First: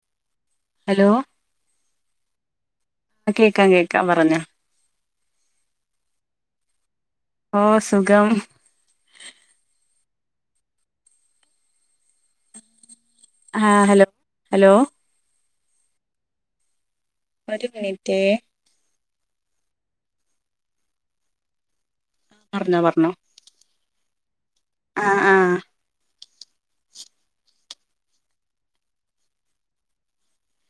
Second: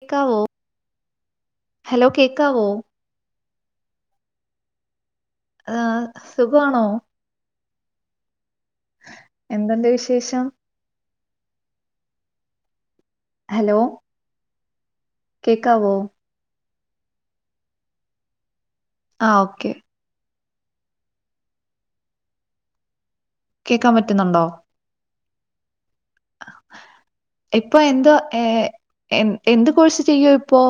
കേക്കാവോ hello hello കേക്കാവോ ആ കേൾക്കാം കേൾക്കാം പറഞ്ഞോ ആഹ് സുഖമാണോ ഓ സുഖം എന്തുണ്ട് വിശേഷം ആഹ ഹലോ ഹലോ കേൾക്കാവോ ഒരു മിനിറ്റ് ആ ഓക്കെ പറഞ്ഞോ പറഞ്ഞോ കേക്കാൻ പറ്റുന്നുണ്ടോ ആഹ്‌ ആഹ് ഇപ്പൊ എന്തോ ഏ എ എന്ത് കോഴ്സ് ചെയ്യ പ്പോ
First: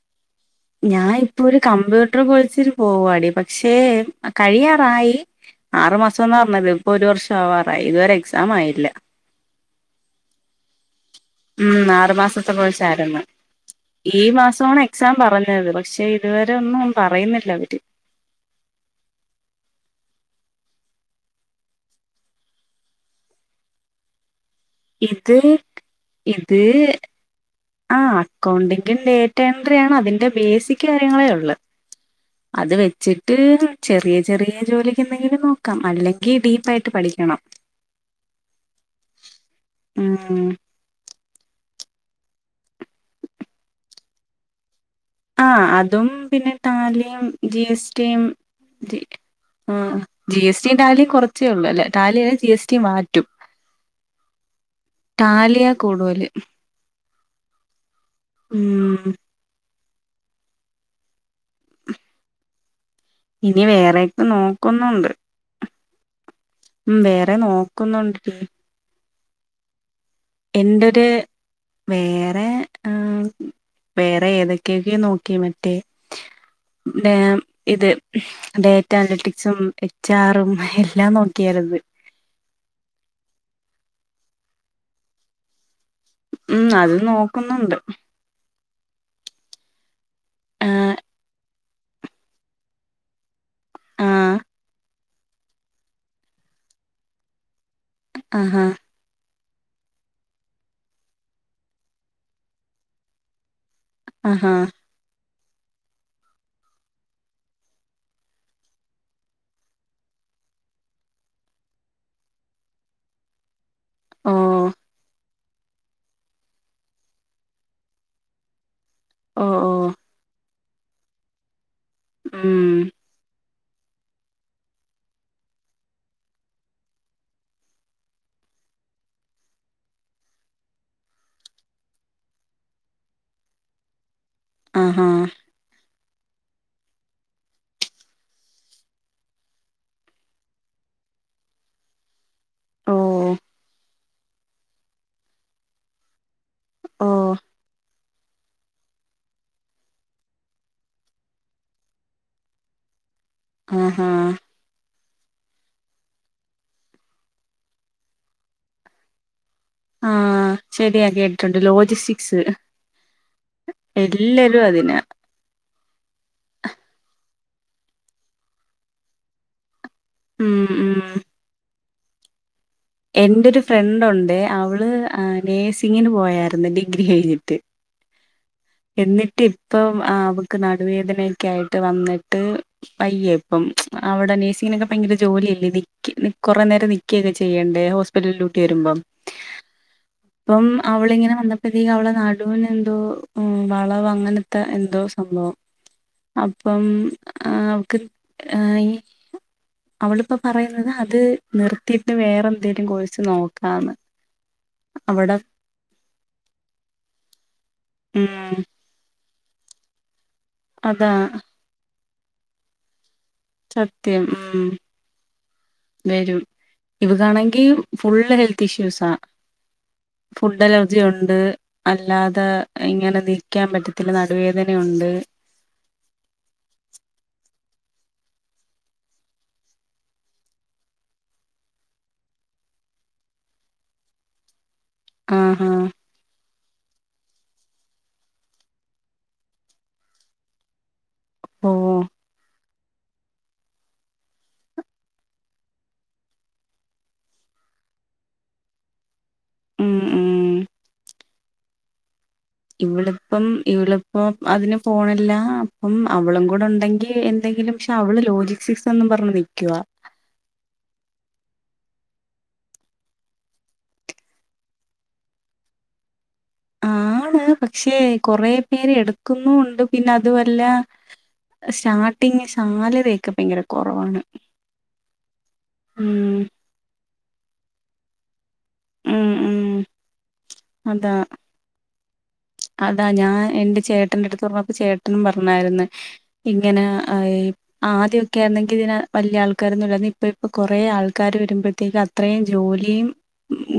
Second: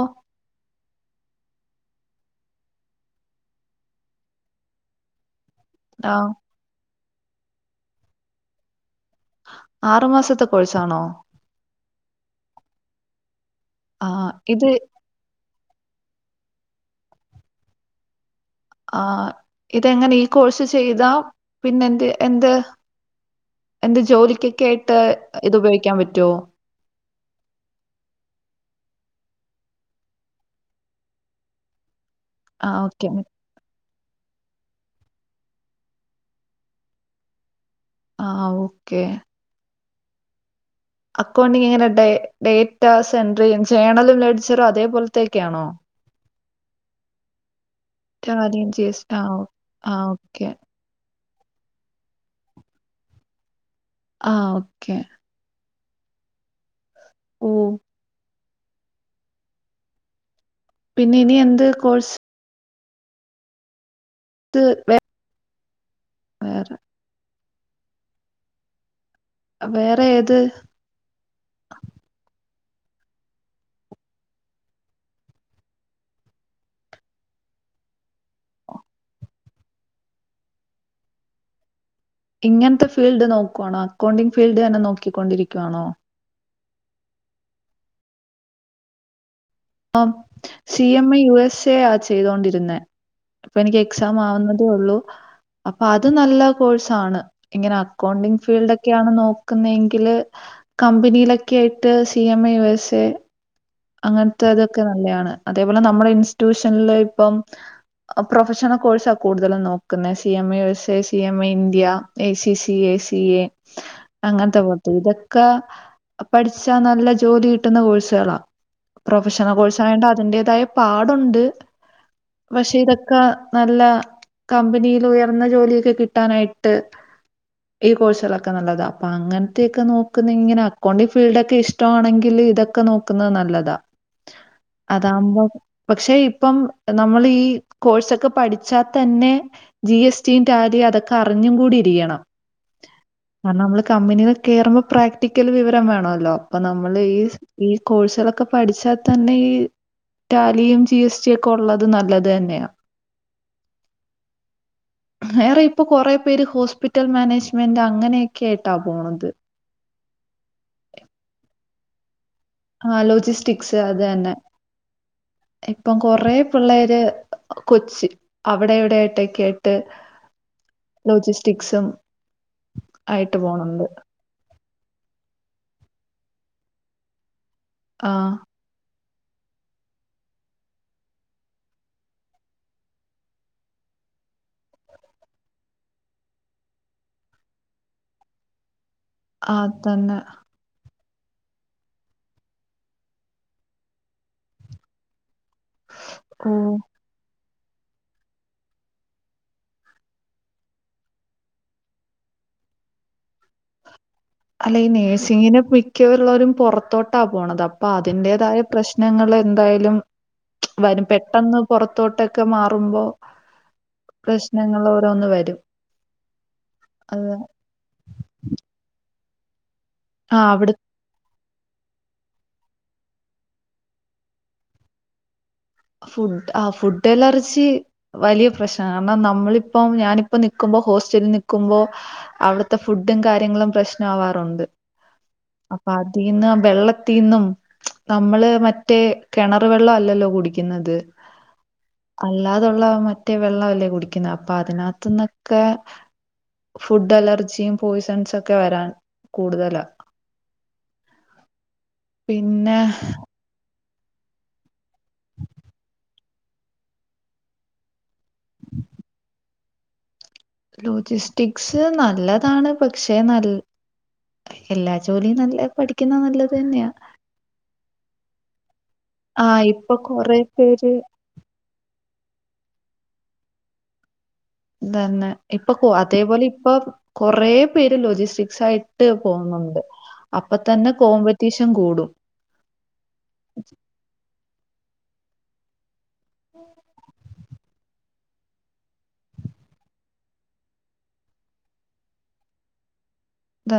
ഞാൻ ഇപ്പോരു കമ്പ്യൂട്ടർ കോഴ്സിന് പോവാടി പക്ഷേ കഴിയാറായി ആറു ആ, മാസന്നാ പറഞ്ഞത് ഇപ്പൊ ഒരു വർഷവാറായി ഇതുവരെ എക്സാം ആയില്ല ആറുമാസത്തെ കോഴ്സാണോ? ഉം ആറു മാസത്തെ കൊഴ്സായിരുന്നു ആ ഈ ഇത് മാസാണെ എക്സാം പറഞ്ഞത് പക്ഷേ ഇതുവരെ ഒന്നും പറയുന്നില്ല അവര് ആ ഇതെങ്ങനെ ഈ കോഴ്സ് ചെയ്താ പിന്നെന്ത് എന്ത് എന്തോ ജോലിക്കൊക്കായിട്ട് ഇത് ഇത്പയോഗിക്കാൻ പറ്റൊ? [unintelligible] ആ അക്കൗണ്ടിങ്ങും ഡേറ്റ എൻട്രി ആണ് അതിൻ്റെ ബേസിക്കാര്യങ്ങളാണു ള്ളെ ആ അത് ഓക്കെ വെച്ചിട്ട്.. ചെറിയ ചെറിയ ജോലിക്കെന്തെങ്കിലും നോക്കാം അല്ലെങ്കിൽ ഡീപ്പായിട്ട് പഠിക്കണം. ആഓക്കേ. ഉം അക്കൗണ്ടിങ്ങനെണ്ട് ഡേറ്റ സെൻഡ്രിയും ജേണലും ലെഡ്ജറും അതേപോലെ. ആ അതും പിന്നെ ട്ടാലിയും. ജി എസ് ടിയും ടാലിയം ജി എസ് ആ ഓ ആ ആഹ് ജി ഓക്കെ എസ് ടിയും ട്ടാലിയും കൊർ ച്ചേ ഉള്ളൂ അല്ലേ ട്ടാലിയായ ജി എസ് ടിയും വാറ്റും. ആ ഓക്കെ. ട്ടാലിയാ കൂടുവല്. ഓ. ഉംഹ്. പിന്നെ ഇനി എന്ത് കോഴ്സ്. ഇനി വേറൊക്കെ നോക്കുന്നുണ്ട്. വേറെ. ഉംഹ്‌ വേറെ നോക്കുന്നുണ്ടെ ടീ. വേറെ ഏത്? ന്റൊരു വേറെ ആം വേറെ ഏതൊക്കൊക്കെ നോക്കി മറ്റേ. ടേമ് ഇത്. ഡേറ്റ അനലറ്റിക്സും എച്ച് ആറും എല്ലാം നോക്കിയാര്ന്ന്. ഇങ്ങനത്തെ ഫീൽഡ് നോക്കുവാണോ അക്കൗണ്ടിങ്ങ് ഫീൽഡ് തന്നെ നോക്കിക്കൊണ്ടിരിക്കുവാണോ? ഉംഹ്‌ അത് നോക്കുന്നുണ്ട്. ആ സി ആഹ് M I U S A യാ ചെയ്തോണ്ടിരുന്നേ. ഇപ്പനിക്ക് എക്സാം ആഹ് ആവുന്നതേള്ളൂ അപ്പൊ അത് നല്ല കോഴ്സാണ്. ഇങ്ങന അക്കൗണ്ടിങ്ങ് ആഹാ ഫീൽഡോക്കെ ക്കെയാണ് നോക്കുന്നെങ്കില് കമ്പനിയിലൊക്കായിട്ട് C M A U S A. അങ്ങനത്തെ ആഹാ അതൊക്കെ നല്ല്യാണ്. അതേപോലെ നമ്മുടെ ഇൻസ്റ്റിറ്റ്യൂഷനില് ഇപ്പം. പ്രൊഫഷണൽ കോഴ്സാ കൂടുതലും നോക്കുന്നെ. സി എം എയു സെ C M A India. A C C A, C A. അങ്ങൻത്തെ ഓഹ് പോൽത്തെ ഇതൊക്കെ പഠിച്ചാ നല്ല ജോലി കിട്ടുന്ന കോഴ്സുകളാ. പ്രൊഫഷണൽ ഓഹ് ഓഹ് കോഴ്സായോണ്ട് അതിന്റേതായ പാടുണ്ട് പക്ഷെ ഉം ഇതൊ ഒക്കെ നല്ല കമ്പനിൽ ഉയർന്ന ജോലിയൊക്കെ കിട്ടാനായിട്ട്. ഈ കോഴ്സുകളൊക്കെ നല്ലത. അപ്പൊ അങ്ങൻത്തെയൊക്കെ നോക്കുന്ന ങ്ങനെ അക്കൗണ്ടി്ങ്ങ് ഫീൽഡോക്കെ ഇഷ്ട്ടോണെങ്കില് ഇതൊക്കെ നോക്ക. ക്കുന്നത് നല്ലതാ ആഹാ അതാമ്പോ. പക്ഷെ ഇപ്പം നമ്മളീ കോഴ്സൊക്കെ പഠിച്ചാ തന്നെ. ജി എസ് ടി യും ടാലി അതൊക്കെ അറിഞ്ഞും കൂടി ഇരിക്കണം. ഓഹ് കാരണം നമ്മള് കമ്പനിയിൽ കേറുമ്പോ പ്രാക്ടിക്കൽ വിവരം വേണല്ലോ. അപ്പൊ നമ്മള് ഈ ഓഹ് ഈ കോഴ്സുകളൊക്കെ പഠിച്ചാ തന്നെ ഈ. റ്റാലിയും ജി എസ് ടി ഒക്കെ ഒള്ളത് നല്ലത് തന്നെയാ. ആഹ ആഹ്. വേറെ ഇപ്പൊ കൊറെ പേര് ഹോസ്പിറ്റൽ മാനേജ്മെന്റ് അങ്ങനെയൊക്കെ ആയിട്ടാ പോണത്. ആഹ് ശരിയാ കേട്ടിട്ടുണ്ട് ലോജിസ്റ്റിക്സ്. ആഹ് ലോജിസ്റ്റിക്സ് അത് തന്നെ. എല്ലാരും അതിനാ ഇപ്പം കൊറ പിള്ളേര് കൊച്ച്. അവിടെ ഇവിടെ ആയിട്ടൊക്കെ ആയിട്ട് ഉം ഉം ലോജിസ്റ്റിക്സും. ആയിട്ട് എന്റെ ഒരു പോണുണ്ട്. ഫ്രണ്ട് ഉണ്ട് അവള് നേഴ്സിംഗിന് പോയായിരുന്നു ഡിഗ്രി കഴിഞ്ഞിട്ട്. ആഹ് എന്നിട്ട് ഇപ്പം ആഹ് അവക്ക് നടുവേദനൊക്ക ആയിട്ട് വന്നിട്ട് വയ്യ ഇപ്പം അവിടെ നഴ്സിങ്ങിനൊക്കെ ഭയങ്കര ജോലിയല്ലേ നിക്ക്‌ കൊറേ നേരം നി ക്ക്‌ ഒക്കെ ചെയ്യേണ്ടെ ഹോസ്പിറ്റല്ഡ്യൂട്ടി വരുമ്പം ആതന്നെ അപ്പം അവളിങ്ങനെ വന്നപ്പോഴത്തേക്ക് അവളെ നടുവിന് എന്തോ ഉം വളവ് അങ്ങനത്തെ എന്തോ സംഭവം ഓഹ്. അപ്പം ആഹ് അവക്ക് ആഹ് ഈ അവളിപ്പ പറയുന്നത് അത് നിർത്തിയിട്ട് വേറെ എന്തേലും കോഴ്സ് നോക്കാന്ന് അല്ലെ ഈ അവിടെ നേഴ്സിങ്ങിന് മിക്ക്‌ഉള്ളോരും പുറത്തോട്ടാ പോണത് അപ്പൊ ഉം അതിന്റേതായ പ്രശ് നങ്ങൾ എന്തായാലും വരും അതാ പെട്ടെന്ന് പുറത്തോട്ടൊക്കെ മാറുമ്പോ സത്യം ഉം പ്രശ്നങ്ങള് ഓരോന്ന് വരും. വരും അത് ഇവക്കണെങ്കി ഫുൾ ഹെൽത്ത് ഇഷ്യൂസ ആഹ് അവിടെ ഫുഡിലും ജി ഉണ്ട് അല്ലാതെ ഇങ്ങനെ നിൽക്കാൻ പറ്റത്തില്ല നടുവേദനഒണ്ട് ഫുഡ് ആ ഫുഡ് അലർജി വലിയ പ്രശ്ന കാരണം നമ്മളിപ്പം ഞാനിപ്പോ നിക്കുമ്പോ ഹോസ്റ്റലിൽ നിക്കുമ്പോ അവിടുത്തെ ഫുഡും കാര്യങ്ങളും പ്രശ്നമാവാറുണ്ട് ആഹാ അപ്പൊ അ തിന്നും വെള്ളത്തിന്നും നമ്മള് മറ്റേ കിണർ വെള്ളം അല്ലല്ലോ കൂടി ക്കുന്നത് ഓഹ് അല്ലാതുള്ള മറ്റേ വെള്ളല്ലേ കുടിക്കുന്നെ അപ്പൊ അതിനകത്തുന്നൊക്കെ ഫുഡ് അലർജിം, പോയ്സൺസ് ഒക്കെ വരാൻ കൂടുതല ഉം ഉം ഇവിടെ ഇപ്പം ഇവളിപ്പോ അതിന് പോണില്ല അപ്പം അവളും കൂടെ ഉണ്ടെങ്കി എന്തെങ്കിലും പക്ഷെ അവള് ഒരു ലോജിക് സിക്സ് എന്നും പറഞ്ഞ് നിക്കുവാ ലോജിസ്റ്റിക്സ് നല്ലതാണ് പക്ഷെ നല് എല്ലാ ജോലിയും നല്ല പഠി ക്ക്‌ന്നെ നല്ലത് തന്നെ ആണ് പക്ഷെ കൊറെ പേര് ആ എടുക്കുന്നു ഉണ്ട് ഇപ്പൊ പിന്നെ അതുപോലെ [unintelligible] സ്റ്റാർട്ടിങ് സാലറി ഒക്കെ ഭയങ്കര കുറവാണ് ഇതന്നെ ഇപ്പൊ അതേപോലെ ഇപ്പൊ കൊറ പേര് ലോജിസ്റ്റിക്സ് ആയി ട്ട് ഉം ഉം പോന്നുണ്ട് അപ്പൊ തന്നെ അതാ കോമ്പറ്റീഷൻ കൂടും അതാ ഞാൻ എന്റെ ചേട്ടന്റെ എടുത്ത് പറഞ്ഞപ്പോ ചേട്ടനും പറഞ്ഞാരുന്നു ഇങ്ങനെ ഈ ആദ്യഓക്കെ ആരുന്നെങ്കി ഇതിന് വലിയ ആൾക്കാരൊന്നും ഇല്ലാരുന്നു ഇപ്പൊ ഇപ്പൊ കൊറേ ആൾക്കാര് വരുമ്പോഴത്തേക്ക് അത്രേം ജോലിയും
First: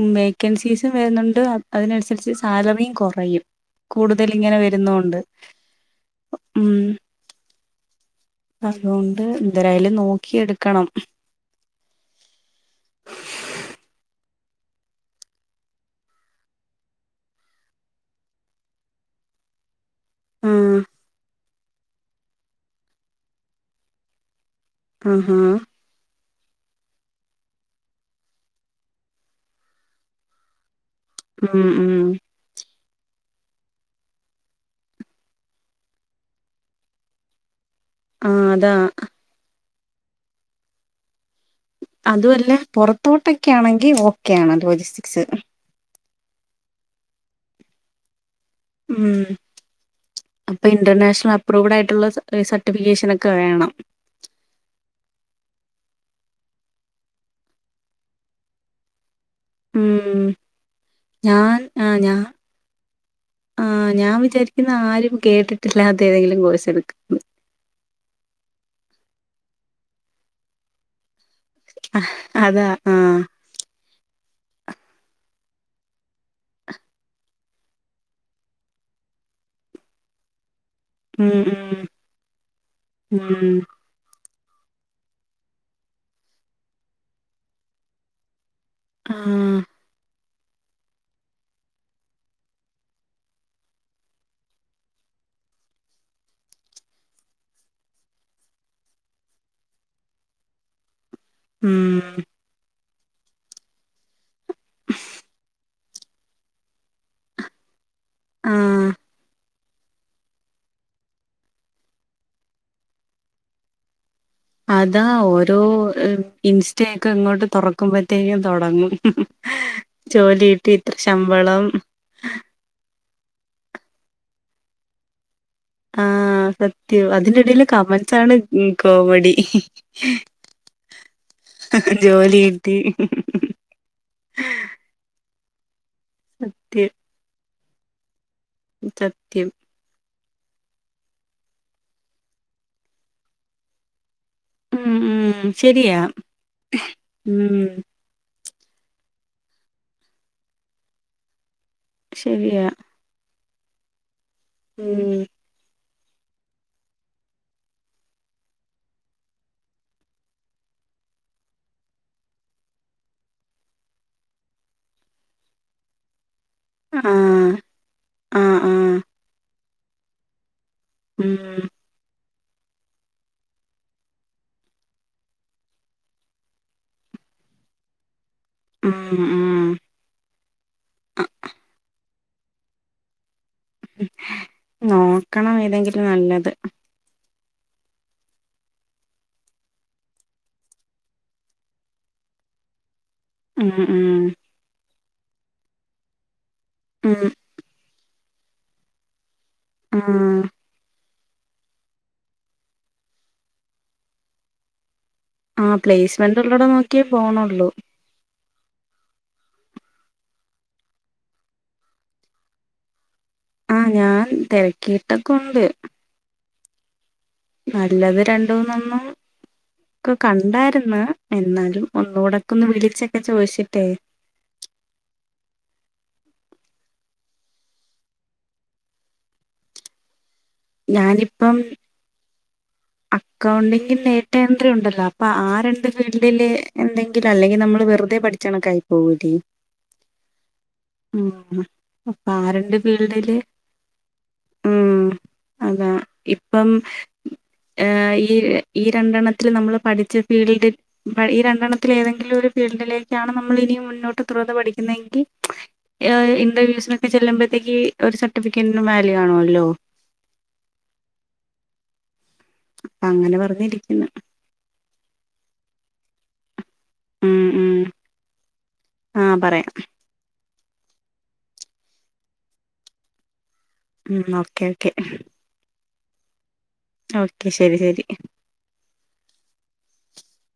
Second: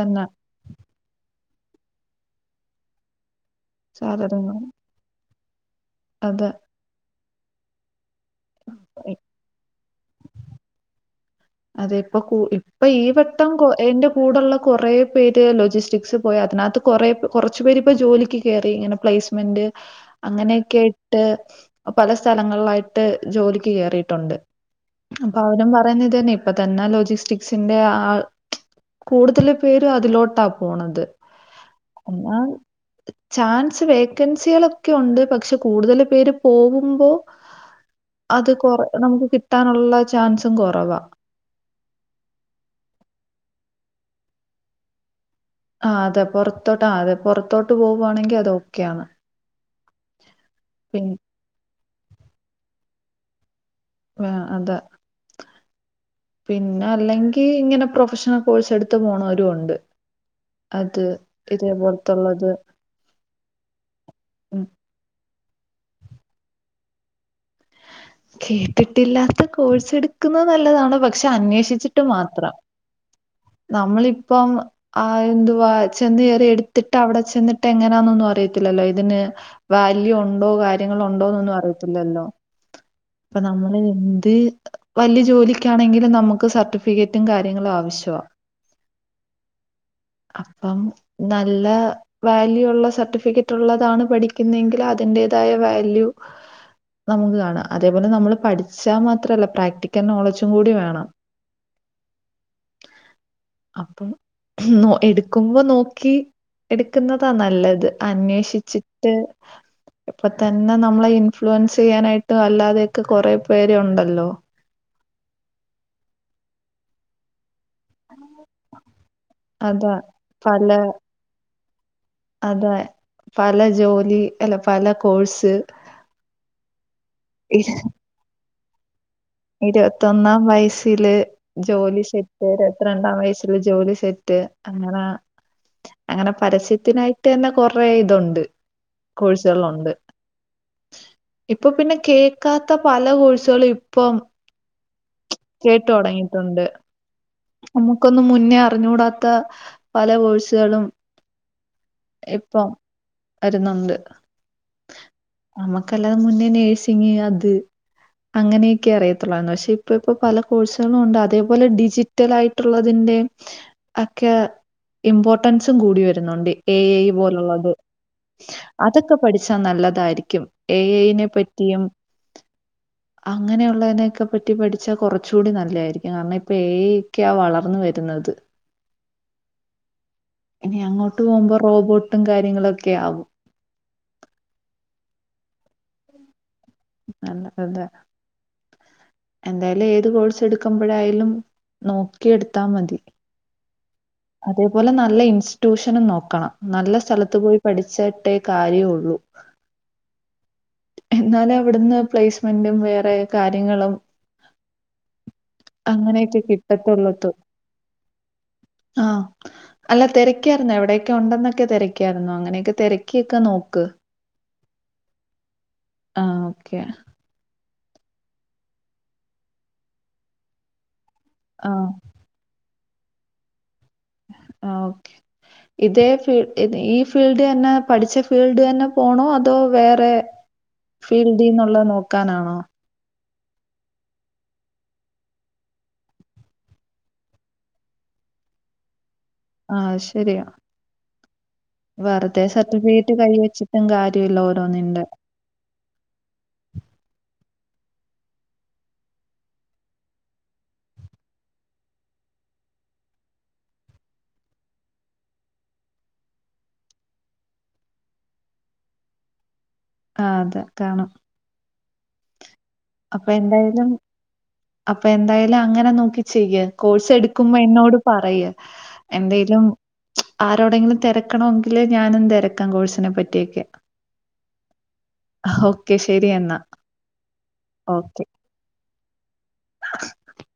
ഉം വേക്കൻസീസും വരുന്നുണ്ട് അതിനനുസരിച്ച് സാലറിയും കുറയും കൂടുതൽ ഇങ്ങനെ വരുന്നോണ്ട് അത ഉം അതുകൊണ്ട് എന്തരായാലും നോക്കി എടുക്കണം അതെ ഇപ്പം കു ഇപ്പൊ ഈ വട്ടം എന്റെ കൂടഒള്ള കുറെ പേര് ലോജിസ്റ്റിക്സ് പോയി അതിനത്ത് കൊറേ ഇപ്പം കൊറച്ചു പേരിപ്പൊ ജോലിക്ക് കേറി ഇങ്ങനെ പ്ലേസ്മെന്റ് ആഹ് അങ്ങനേക്കേട്ട് പല സ്ഥലങ്ങളിലായിട്ട് ജോലിക്ക് കേറീട്ടുണ്ട് അപ്പൊ ആഹാ അവരും പറയുന്ന ഇത് തന്നെ ഇപ്പൊ തന്നാ ലോജിസ്റ്റിക്സിന്റെ ആഹ് കൂടുതല് പേര് അതിലോട്ടാ പോണത് ഉം ഉം [unintelligible] ചാൻസ് വേക്കൻസികളൊക്കെ ഉണ്ട് പക്ഷെ കൂടുതൽ പേര് പോവുമ്പോ ആ അത് അതാ കൊറ നമുക്ക് കിട്ടാനുള്ള ചാൻസും കൊറവാ അതൂഅല്ല പുറത്തോട്ടൊക്കെ ആണെങ്കി ഓക്കെയാണ് ലോജിസ്സിക്സ് ആഹ് തെ പുറത്തോട്ട് ആതെ പുറത്തോട്ട് പോകാണെങ്കിൽ അതോ ഉം അപ്പൊ പിന്നെ ഇന്റർനാഷണൽ പ്രൂവ്ഡാ യിട്ടുള്ള സർട്ടിഫിക്കേഷനൊക്കെ വേണം വാ അതെ പിന്നല്ലങ്കി ങ്ങനെ പ്രൊഫഷണൽ കോഴ്സെടുത്ത് പോണോരുംണ്ട് ദ് ഉം അത് ഞാൻ ആ ഞാൻ ഇതേപോലത്തൊള്ളത് ആ ഞാൻ വിചാരിക്ക്ന്ന് ആരും കേട്ടിട്ടില്ലാത്ത ഏതെങ്കിലും കോഴ്സ് എടുക്കുംന്ന് കേട്ടിട്ടില്ലാത്ത കോഴ്സ് എടുക്കുന്നത് നല്ലതാണ് പക്ഷെ അന്വേഷിച്ചിട്ട് മാത്രം അതാ ആ നമ്മളിപ്പം ആ എന്തുവാ ചെന്ന് കേറി എടുത്തിട്ട് അവിടെ ചെന്നിട്ടെങ്ങനാന്നൊന്നും അറിയത്തില്ലല്ലോ ഇതിന് വാല്യൂ ഉണ്ടോ കാര്യങ്ങളുണ്ടോ എന്നൊന്നും ഉം അറിയത്തില്ലല്ലോ ഉം അപ്പ ഉം നമ്മള് ന്ത് വല്യ ജോലിക്കാണെങ്കിലും നമുക്ക് സർട്ടിഫിക്കറ്റും കാര്യങ്ങളും ആവശ്യാ ആഹ് അപ്പം നല്ല വാല്യൂ ള്ള സർട്ടിഫിക്കറ്റു ള്ളതാണ് പഠിക്കുന്നെങ്കി അതിൻന്റേതായ വാല്യൂ നമുക്ക് കാണാ അതേപോലെ നമ്മൾ പഠിച്ചാൽ മാത്രമല്ല പ്രാക്ടിക്കൽ നോളജും കൂടി വേണം ഉം അപ്പം ന്നോ എടുക്കുമ്പോ നോക്കി എടുക്കുന്നതാ നല്ലത് ആ അന്വോഷിച്ചിട്ട് ഇപ്പൊ തന്നെ നമ്മളെ ഇൻഫ്ലുവൻസെ യ്യാനായിട്ട് അല്ലാതെക്കെ കൊറേ പേരു ണ്ടല്ലോ അതാ ഓരോ ഇൻസ്റ്റേക്കെ ഇങ്ങോട്ട് തുറ ക്കുമ്പോത്തേക്കും തൊടങ്ങും അതാ ജോലിട്ടി ത്ര ശമ്പളം അതെ പല ജോലി അല്ല പല കോഴ്സ് ആഹ് സത്യം അതിന്റെടീല് കമൻസാ ണ് കോമഡി ഇരുവത്തൊന്നാം വയസ്സില് ജോലി സെറ്റ് രത് രണ്ടാം വയസ്സിൽജോലി സെറ്റ് അങ്ങനാ അങ്ങനെ സത്യം പരസ്യത്തിനായിട്ടെന്നെ കൊറേ തൊണ്ട് സത്യം കോഴ്സോളുണ്ട് ഇപ്പൊ പിന്നെ കേക്കാത്ത പല കോഴ്സുകളളുഇപ്പം ഉം, ഉം. ശരിയാ. കേട്ടോടങ്ങീട്ടുണ്ട് ഉം. ൻക്കൊന്നും മുന്നേ അറിഞ്ഞൂടാത്ത പല കോഴ്സുകളും ശരിയാ. ഇപ്പം അരുന്നുണ്ട് ഉം നമ്മുക്കല്ലാതെ മുന്നേ നഴ്സിങ് അത് അങ്ങനെ ക്കറിയത്തൊള്ളായ്രുന്നു പക്ഷെ കറിയത്തൊള്ളൂ ഇപ്പ പ്പ പല കോഴ്സുകളുണ്ട് അതേപോലെ ഡിജിറ്റലായി ട്ടുള്ളതിന്റെ ആക്കെ ഇമ്പോർട്ടൻസും കൂടി വരുന്നുണ്ട് ഏ യയ് ആഹ്. പോലുള്ളത് ആഹ്, ആഹ്. അതൊക്കെ പഠിച്ചാ നല്ലതായിരിക്കും ഏ യ യിനെ ഉം. പറ്റിയും അങ്ങനെയുള്ളതിനെൊക്കെ പറ്റി ങ്ങനേളളവനൊക്കെ പറ്റിപഠിച്ചാൽ കൊറച്ചൂടി നല്ലായ്രിക്കും കാരണ പ്പോ ഏ ഐയൊക്കാ വളർന്നു വരുന്നത് ഉം ഉം ഞി അങ്ങോട്ട് പോകുമ്പോ റോബോട്ടും കാര്യങ്ങളൊക്കെ ആവും നോക്കണം ഏതെങ്കിലും നല്ലത് [unintelligible] ന്തായാലും ഏത് കോഴ്സെ ടുക്കുമ്പോഴായലും നോക്കി എടുത്താ മതി ഉം ഉം അതേപോലെ നല്ല ഇൻസ്റ്റിറ്റ്യൂഷനും നോക്കണം നല്ല ഉം. സ്ഥലത്ത് പോയി പഠിച്ചിട്ടേ കാര്യഉള്ളൂ ഉം ഉം എന്നാലും അവിടെന്ന് പ്ലേസ്മെന്റും വേറെ കാര്യങ്ങളും.. ആഹ് പ്ലേസ്മെന്റ് അങ്ങനെയൊക്കെ ഉള്ളടം നോക്കിയേ കിട്ടത്തൊള്ളുത് പോണൊള്ളൂ. ആഹ് അല്ല തിരക്കായിരുന്നു എവിയെക്കുണ്ടന്ന് തിരക്കായിരുന്നു അങ്ങനെയൊക്കെ തിരക്ക ക്ക്‌യൊക്കെ നോക്കി ആഹ് ഞാൻ തെരക്കിട്ടൊക്ക ഉണ്ട് ആഹ് ഓക്കെ നല്ലത് രണ്ടുന്നോണം ഒക്കെ കണ്ടായിരെന്ന് ആ. എന്നാലും ഒന്നൂടെ മഒന്ന് വിളിച്ചൊക്കെ ചോയ്ച്ചിട്ടെ ആഹ് ഓക്കെ ഇതേ ഫീൽ ഹ് ഈ ഫീൽഡ്ന്നെ പഠിച്ച ഫീൽഡ് തന്നെ പോണോ അതോ വേറെ ഫീൽഡിന്നുള്ളത് നോക്കാനാണോ അക്കൗണ്ടിങ്ങി നെറ്റേറായിട്ടിയ്യുണ്ട്ലോ അപ്പൊ ആ രണ്ട് ഫീൽഡില് എന്തെങ്കിലും അല്ലെങ്കിൽ നമ്മൾ വെറുതെ പഠിച്ച ച്ചണക്കായി പോവുണ്ടി ആഹ് ശരിയാ അപ്പൊ വെറുതെ ആ രണ്ട് സർട്ടിഫിക്കറ്റ് കൈ ഫീൽഡില് വച്ചിട്ടും കാര്യല്ല ഉം ഓരോന്നിറ്റ് അതാ ഇപ്പം ഏഹ് ഈ ഈ രണ്ടെണ്ണത്തിൽ നമ്മൾ പഠിച്ച ഫീൽഡ് മ് ഈ രണ്ടെണ്ണത്തിൽ ഏതെങ്കിലും ഒരു ഫീൽഡിലേക്കാണ് നമ്മൾ ഇനിയും മുന്നോട്ട് തുടർന്ന് പഠിക്കുന്നതെങ്കിൽ മ്മച് ഏഹ് ഇന്റർവ്യൂസിനക്ക ചെലുപോത്തെക്കി ഒരു സർട്ടിഫിക്കറ്റി വാല്യു ആണോല്ലോ ആഹ് അതെക്കാണ് അപ്പൊ അങ്ങനെ എന്തായാലും പറഞ്ഞിരിക്കുന്നു അപ്പൊ എന്തായാലും അങ്ങനെ നോക്കി ചെയ്യാ കോയ്സ് ഉം എടുക്കുമ്പോ ഉം എന്നോട് പറയ്യ് ആഹ് എന്തേലും പറയാം ആരോടെങ്കിലും തിരക്കണെങ്കില് ഞാനും തിരക്കാം കോഴ്സിനെ പറ്റിയൊക്കെ ഉം ഓക്കേ ഓക്കെ അഹ് ഓക്കെ ശരി എന്നാ അഹ് ഓക്കെ ശരി ശരി ഓക്കെ. [inaudible]